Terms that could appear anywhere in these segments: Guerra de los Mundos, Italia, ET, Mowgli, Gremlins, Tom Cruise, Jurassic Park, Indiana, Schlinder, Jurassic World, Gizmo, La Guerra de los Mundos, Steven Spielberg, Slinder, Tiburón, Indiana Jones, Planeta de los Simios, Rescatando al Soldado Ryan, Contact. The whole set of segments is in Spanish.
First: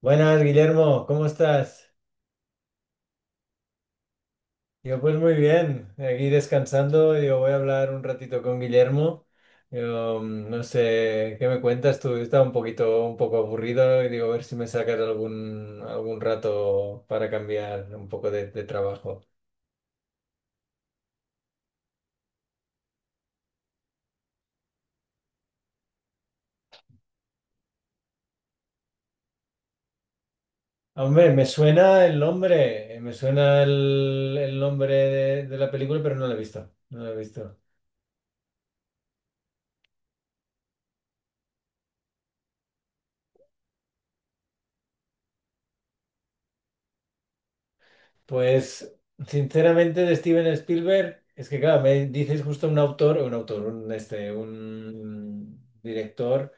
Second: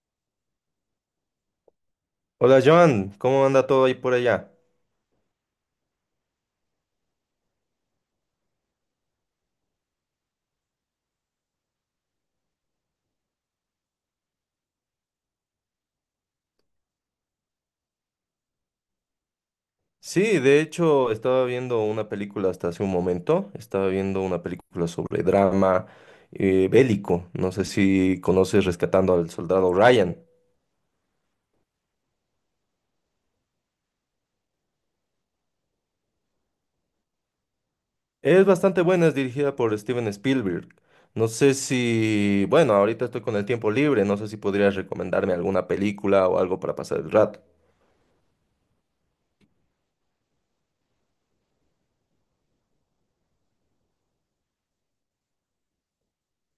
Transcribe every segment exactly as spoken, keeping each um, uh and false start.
Buenas, Guillermo, ¿cómo estás? Hola Joan, ¿cómo anda todo ahí por allá? Yo pues muy bien, aquí descansando, yo voy a hablar un ratito con Guillermo. Yo, mm, no sé, ¿qué me cuentas tú? Estaba un poquito, un poco aburrido y digo, a ver si me sacas algún, algún rato para cambiar un poco de, de trabajo. Sí, de hecho estaba viendo una película hasta hace un momento, estaba viendo una película sobre drama eh, bélico, no sé si conoces Rescatando al Soldado Ryan. Hombre, me suena el nombre, eh, me suena el, el nombre de, de la película, pero no la he visto, no la he visto. Es bastante buena, es dirigida por Steven Spielberg. No sé si, bueno, ahorita estoy con el tiempo libre, no sé si podrías recomendarme alguna película o algo para pasar el rato. Pues, sinceramente, de Steven Spielberg, es que, claro, me dices justo un autor, un autor, un, este, un director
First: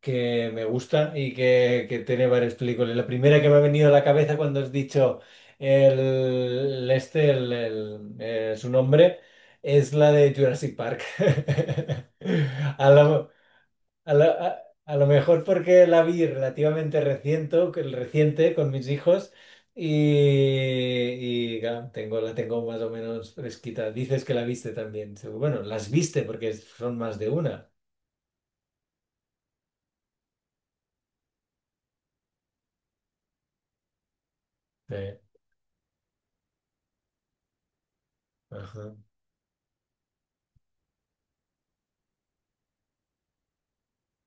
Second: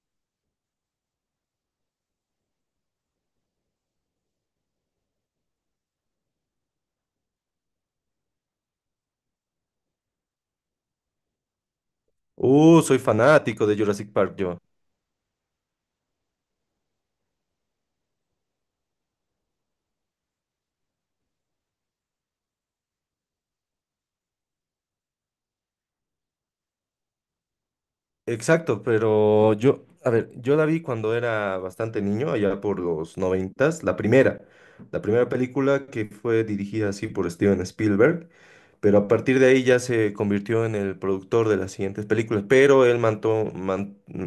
que me gusta y que, que tiene varias películas. La primera que me ha venido a la cabeza cuando has dicho el, este, el, el, eh, su nombre, es la de Jurassic Park. Uh, A Soy la- fanático de Jurassic a lo, Park, yo. a- A lo mejor porque la vi relativamente reciente, el reciente con mis hijos y, y, claro, tengo, la tengo más o menos fresquita. Dices que la viste también. Seguro- Bueno, las viste porque son más de una. Exacto, pero yo, a ver, yo la vi cuando era bastante niño, allá por los noventas, la primera, Sí. la primera película que fue dirigida así por Steven Spielberg, Ajá. pero a partir de ahí ya se convirtió en el productor de las siguientes películas, pero él mantuvo,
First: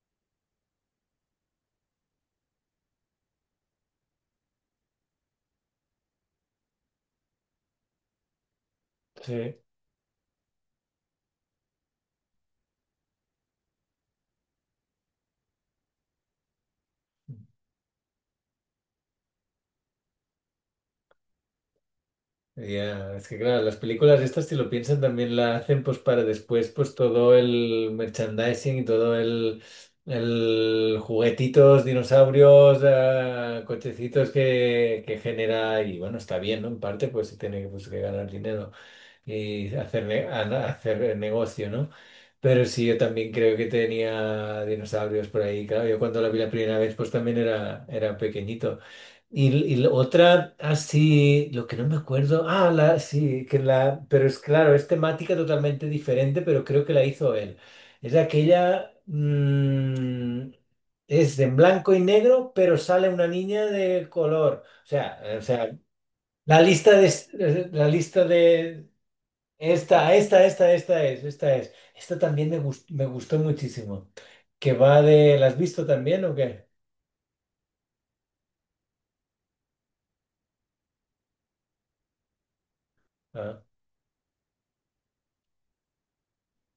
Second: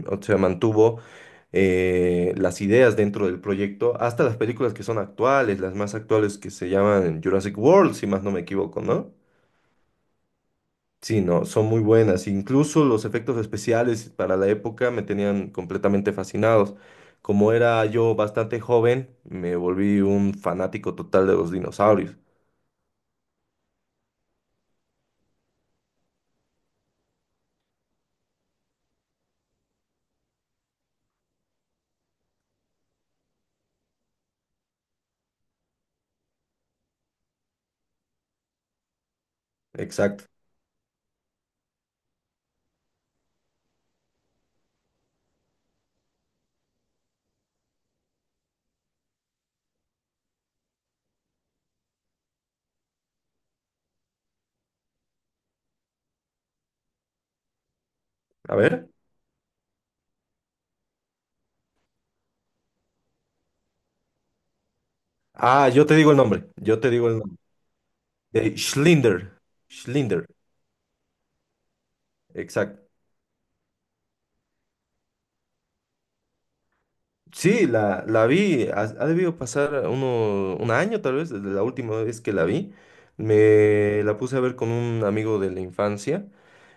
o sea, mantuvo eh, las ideas dentro del proyecto hasta las películas que son actuales, las más actuales que se llaman Jurassic World, si más no me equivoco, ¿no? Sí. Sí, no, son muy buenas. Incluso los efectos especiales para la época me tenían completamente fascinados. Como era yo bastante joven, me volví un fanático total de los dinosaurios. Ya, es que claro, las películas estas, si lo piensan, también la hacen pues para después, pues todo el merchandising y todo el, el juguetitos, dinosaurios, eh, cochecitos que, que genera y bueno, está bien, ¿no? En parte pues se tiene que, pues, que ganar dinero y hacer, Exacto. ne- a- hacer negocio, ¿no? Pero sí, yo también creo que tenía dinosaurios por ahí, claro, yo cuando la vi la primera vez pues también era, era pequeñito. Y, y la otra, así, lo que no me acuerdo, ah, la, sí, que la, pero es claro, es temática totalmente diferente, pero creo que la hizo él. Es A ver. aquella, mm, es en blanco y negro, pero sale una niña de color. O sea, eh, o Ah, sea, yo te digo el nombre. la Yo te lista de, digo el nombre. eh, la lista De de, Schlinder. esta, Schlinder. esta, esta, esta es, esta es. Esta también me Exacto. gustó, me gustó muchísimo. Que va de, ¿la has visto también o qué? Sí, la, la vi, ha, ha debido pasar uno, un año tal vez desde la última vez que la vi. Ah, Me la puse a ver con un amigo de la infancia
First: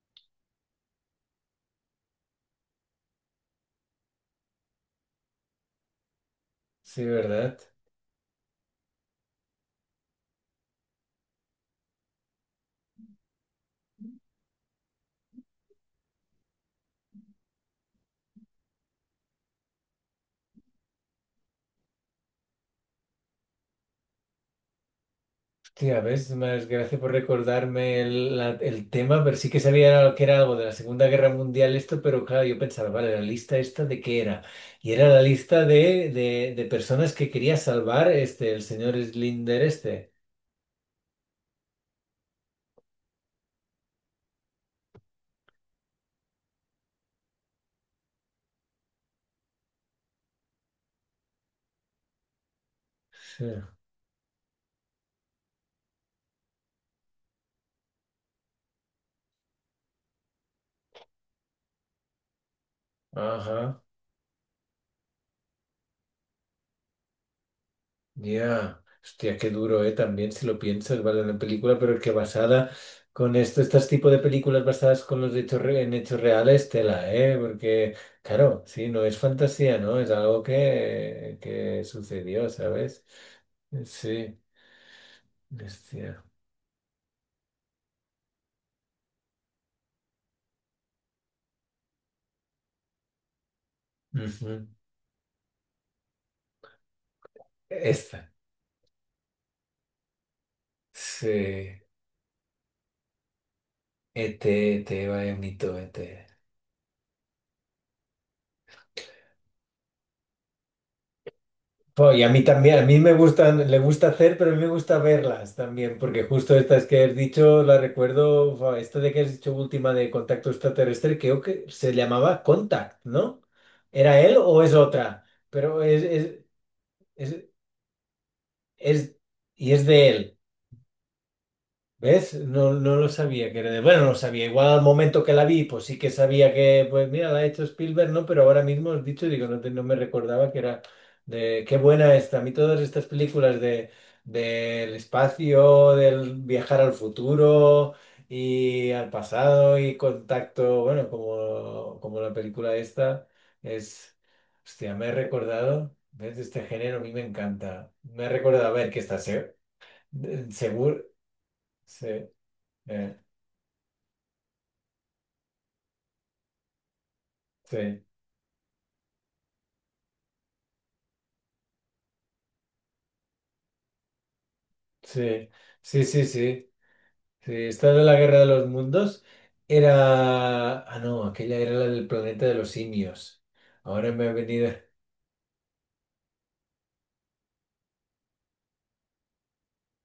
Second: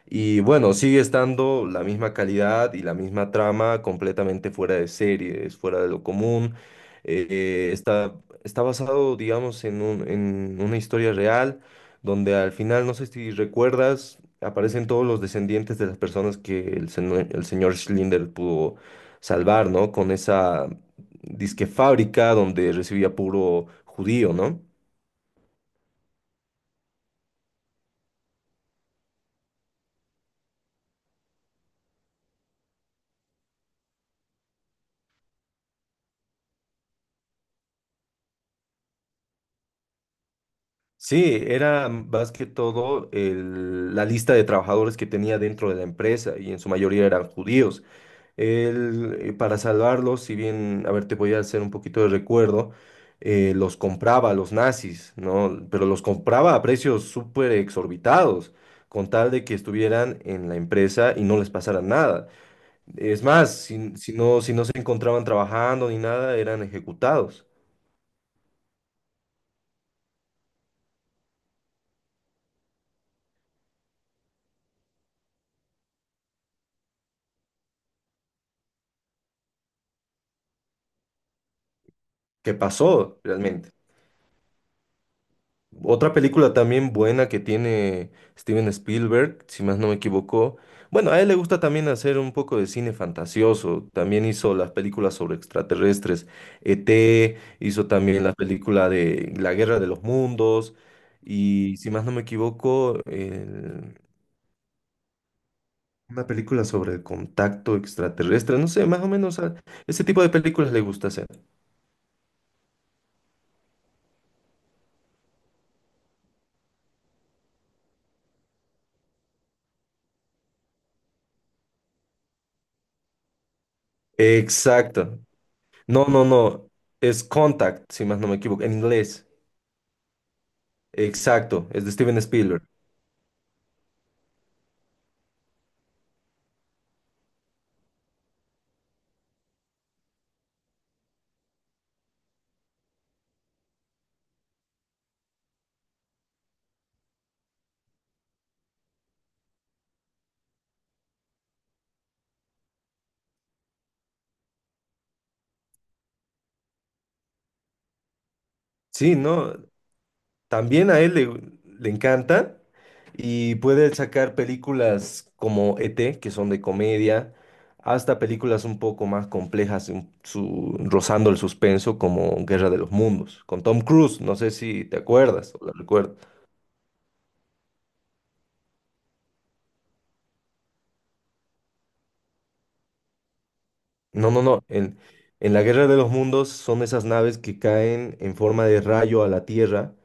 y bueno, sigue estando la misma calidad y la misma trama completamente fuera de serie, es fuera de lo común. sí, ¿verdad? Eh, está, está basado, digamos, en un- en una historia real donde al final, no sé si recuerdas, aparecen todos los descendientes de las personas que el, seno- el señor Schlinder pudo salvar, ¿no? Con esa disque fábrica donde recibía puro judío, ¿no? Tía, ves, más gracias por recordarme el, la- el tema, pero sí que sabía que era algo de la Segunda Guerra Mundial esto, pero claro, yo pensaba, vale, la lista esta de qué era. Y era la lista de, de, de personas que quería salvar este, el señor Slinder este. Sí, era más que todo el- la lista de trabajadores que tenía dentro de la empresa y en su mayoría eran judíos. Él, eh, para salvarlos, si bien, a ver, te voy a hacer un poquito de recuerdo, Sí. eh, los compraba a los nazis, ¿no? Pero los compraba a precios súper exorbitados, con tal de que estuvieran en la empresa y no les pasara nada. Es más, Ajá. si, si no, si no se encontraban trabajando ni nada, eran ejecutados. Ya, hostia, qué duro, ¿eh? También si lo piensas, vale, la película, pero que basada con esto, estos tipos de películas basadas con los hechos re- en hechos reales, tela, ¿eh? Porque, claro, sí, no es fantasía, ¿no? Es algo que, que sucedió, ¿Qué ¿sabes? pasó realmente? Sí, Otra hostia. película también buena que tiene Steven Spielberg, si más no me equivoco. Bueno, a él le gusta también hacer un poco de cine fantasioso. También hizo Ujú. las películas sobre extraterrestres. E T, hizo también Esta. la película de La Guerra de los Mundos. Y Sí. si más no me equivoco, E T E T, E T, vaya mito, E T. una película sobre el contacto extraterrestre, no sé, más o menos a ese tipo de películas le gusta hacer. Jo, y a mí también, a mí me gustan, le gusta hacer, pero a mí me gusta verlas también, porque justo estas que has dicho, la recuerdo, fa, esta de que has dicho última de contacto extraterrestre, creo que se llamaba Contact, ¿no? ¿Era él o es Exacto. otra? Pero es, No, no, es, no. Es es, Contact, si más no me equivoco, en es- inglés. y es de él. Exacto, es de Steven ¿Ves? Spielberg. No, no lo sabía que era de... Bueno, no lo sabía. Igual al momento que la vi, pues sí que sabía que, pues mira, la ha hecho Spielberg, ¿no? Pero ahora mismo has dicho, digo, no, te- no me recordaba que era de... Qué buena esta. A mí todas estas películas de, del espacio, del viajar al futuro y al pasado y contacto, bueno, como, como la película esta, es... Hostia, me he recordado, ¿ves? Este género a mí me encanta. Me he recordado, a ver, que Sí, está seguro. no, también a Seguro. él le, le Sí. encanta Eh, y puede sacar películas como E T, que son de comedia, sí, hasta películas un poco más complejas, un- su- rozando el suspenso, como Guerra de los Mundos, con Tom Cruise, no sé si te sí, acuerdas o la sí, recuerdas. sí, sí, sí. Esta de la Guerra de los Mundos era... Ah, no, aquella era la del planeta de los simios. Ahora me No, ha no, no. venido... En, en la Guerra de los Mundos son esas naves que caen en forma de rayo a la Tierra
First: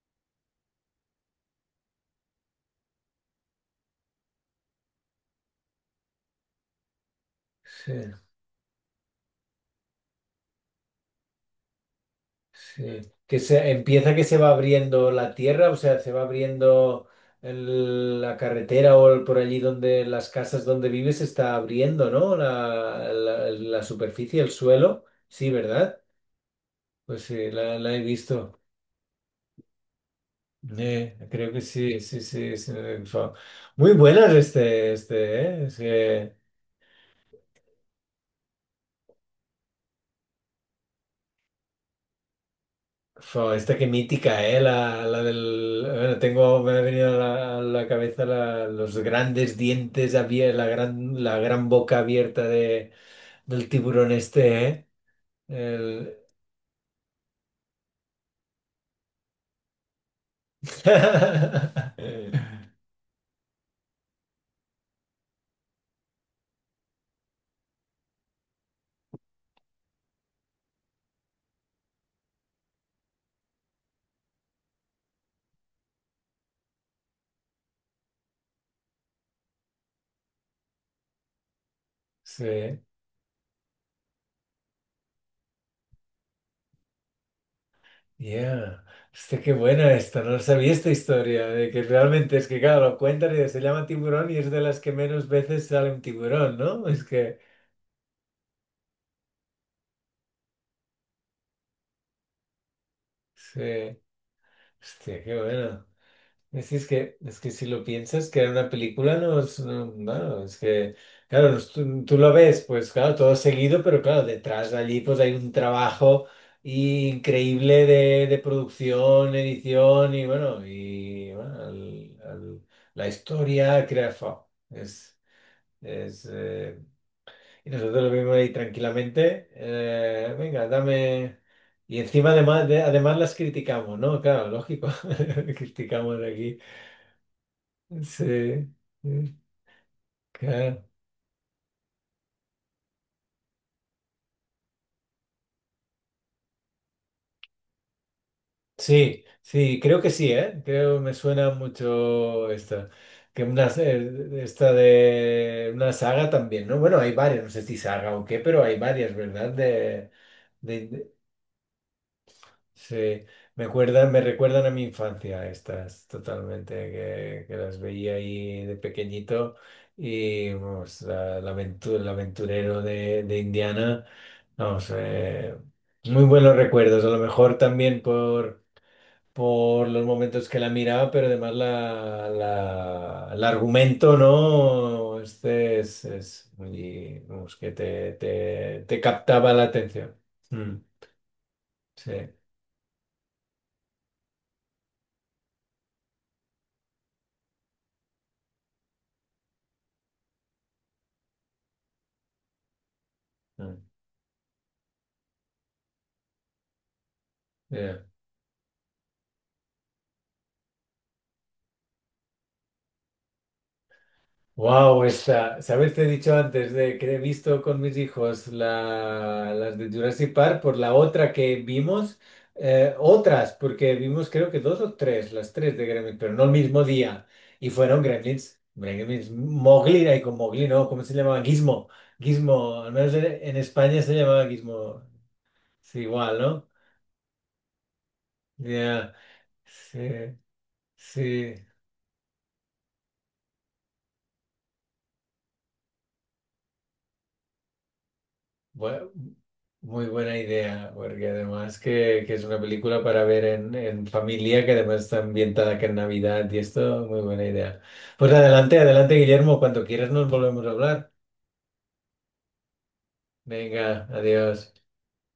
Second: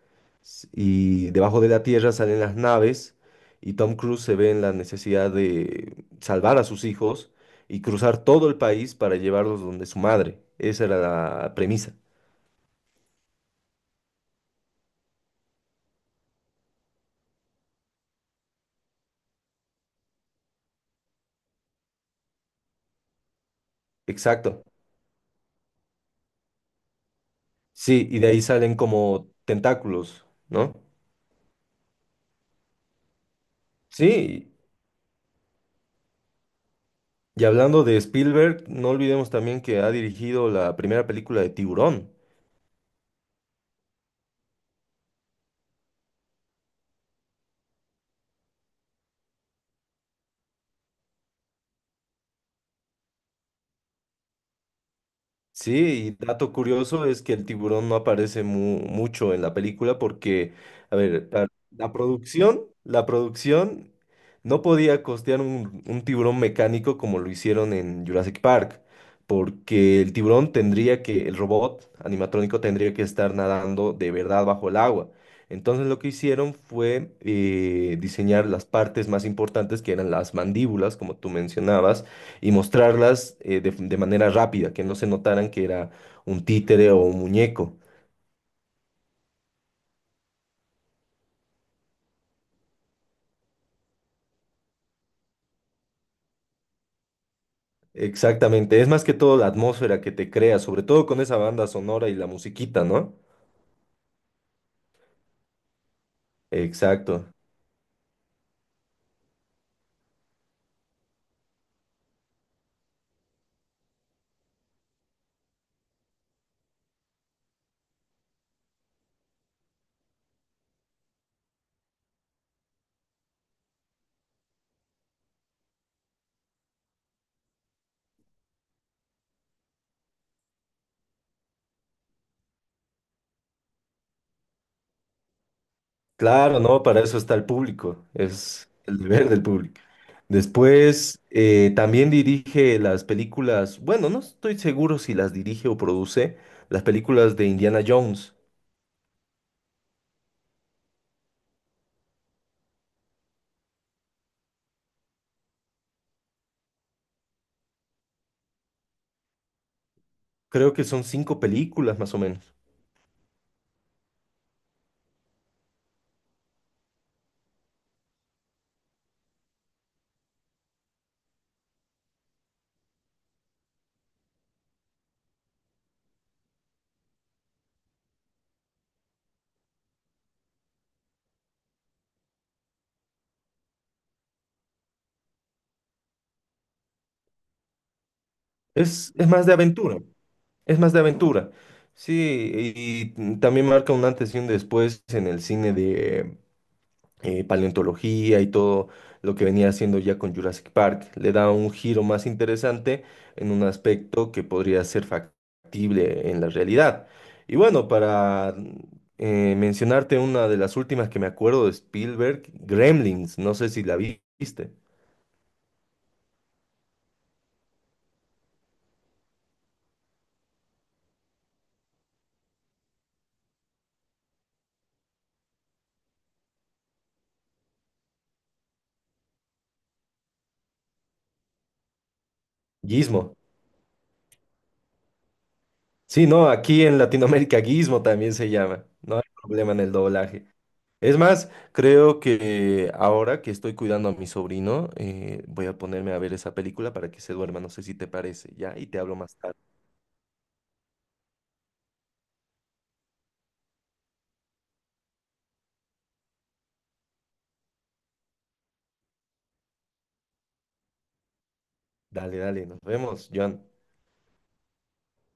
s- y debajo de la Tierra salen las naves y Tom Cruise se ve en la necesidad de salvar a sus hijos y Sí, cruzar todo el país para llevarlos donde su madre. Esa era la premisa. sí. Que se empieza que se va abriendo la tierra, o sea, se va abriendo el- la carretera o el- por allí donde las casas donde vives se está abriendo, ¿no? La, la, la superficie, el Exacto. suelo. Sí, ¿verdad? Pues sí, la, la he Sí, y de ahí visto. salen como tentáculos, ¿no? Eh, creo que sí, sí, sí, sí, fue. Muy buenas Sí, este, este, eh, es que, y hablando de Spielberg, no olvidemos también que ha dirigido la primera película de Tiburón. fue esta que mítica, eh, la, la del, bueno, tengo, me ha venido a la, a la cabeza la- los grandes dientes abiertos, la gran, la gran boca abierta de, del tiburón este, eh, Sí, el... y dato curioso es que el tiburón no aparece mu- mucho en la película porque, a ver, la, la producción, la producción no podía costear un, un tiburón mecánico como lo hicieron en Jurassic Park, porque el tiburón tendría que, el robot animatrónico tendría que estar nadando de verdad bajo el agua. Entonces lo que hicieron fue eh, diseñar las partes más importantes que eran las mandíbulas, como tú mencionabas y Sí. mostrarlas eh, de, de manera rápida, que no se notaran que era un títere o un muñeco. Yeah. Este qué buena esta, no sabía esta historia, de que realmente es que, claro, lo cuentan y se llama tiburón y es de las que menos veces sale un tiburón, ¿no? Es que, Exactamente, es más que todo la atmósfera que te crea, sobre todo con esa banda sonora y la musiquita, ¿no? sí, hostia, qué buena. Es, es que, Exacto. es que si lo piensas, crear una película no es, no, bueno, es que, claro, no es- tú, tú lo ves, pues claro, todo seguido, pero claro, detrás de allí pues hay un trabajo increíble de, de producción, edición y bueno, y bueno, al- al- la historia, crea, fa, es, es, eh, y nosotros lo vimos ahí tranquilamente, eh, venga, dame, y encima además, de- además las criticamos, ¿no? Claro, lógico, criticamos aquí. Claro, ¿no? Para eso está el público, Sí, es el deber sí, del público. claro. Después, eh, también dirige las películas, bueno, no estoy seguro si las dirige o produce, las películas de Indiana Jones. Sí, sí, creo que sí, ¿eh? Creo me suena mucho esta. Que una, eh, esta de una saga también, ¿no? Bueno, hay varias, no sé si saga o qué, pero hay varias, ¿verdad? De, Creo que de- son de- cinco películas más o menos. sí, me acuerdan, me recuerdan a mi infancia estas, totalmente, que, que las veía ahí de pequeñito y, vamos, la, la aventu- el aventurero de, de Indiana. Vamos, eh, muy buenos recuerdos, a lo mejor también por, por los momentos que la miraba, pero además la, la- el argumento, ¿no? Este es, es muy, vamos, que te, te, te Es, es más captaba de la aventura. atención. Mm, Es más de aventura. sí. Sí, y y también marca un antes y un después en el cine de eh, paleontología y todo lo que venía haciendo ya con Jurassic Park. Le da un giro más interesante en un Mm, aspecto que podría ser factible en la realidad. Y bueno, ya. para eh, mencionarte una de las últimas que me acuerdo de Spielberg, Gremlins, no sé si la vi- viste. Wow, esta, ¿sabes? Te he dicho antes de que he visto con mis hijos la, las de Jurassic Park por la otra que vimos, eh, otras, porque vimos creo que dos o tres, las tres de Gremlins, pero no el mismo día. Y fueron Gremlins, Gremlins, Mowgli, ahí con Mowgli, ¿no? ¿Cómo se llamaba? Gizmo, Gizmo, al menos en, Gizmo. en España se llamaba Gizmo, es Sí, igual, no, ¿no? aquí en Latinoamérica Gizmo también se llama. Ya, No hay problema en el sí, doblaje. Es más, sí. creo que ahora que estoy cuidando a mi sobrino, eh, voy a ponerme a ver esa película para que se duerma. No sé si te parece, ¿ya? Y te Bu- hablo más tarde. muy buena idea, porque además que, que es una película para ver en, en familia, que además está ambientada que en Navidad y esto, muy buena idea. Pues adelante, adelante, Guillermo, cuando quieras nos volvemos a hablar. Dale, dale, nos vemos, Joan. Venga, adiós.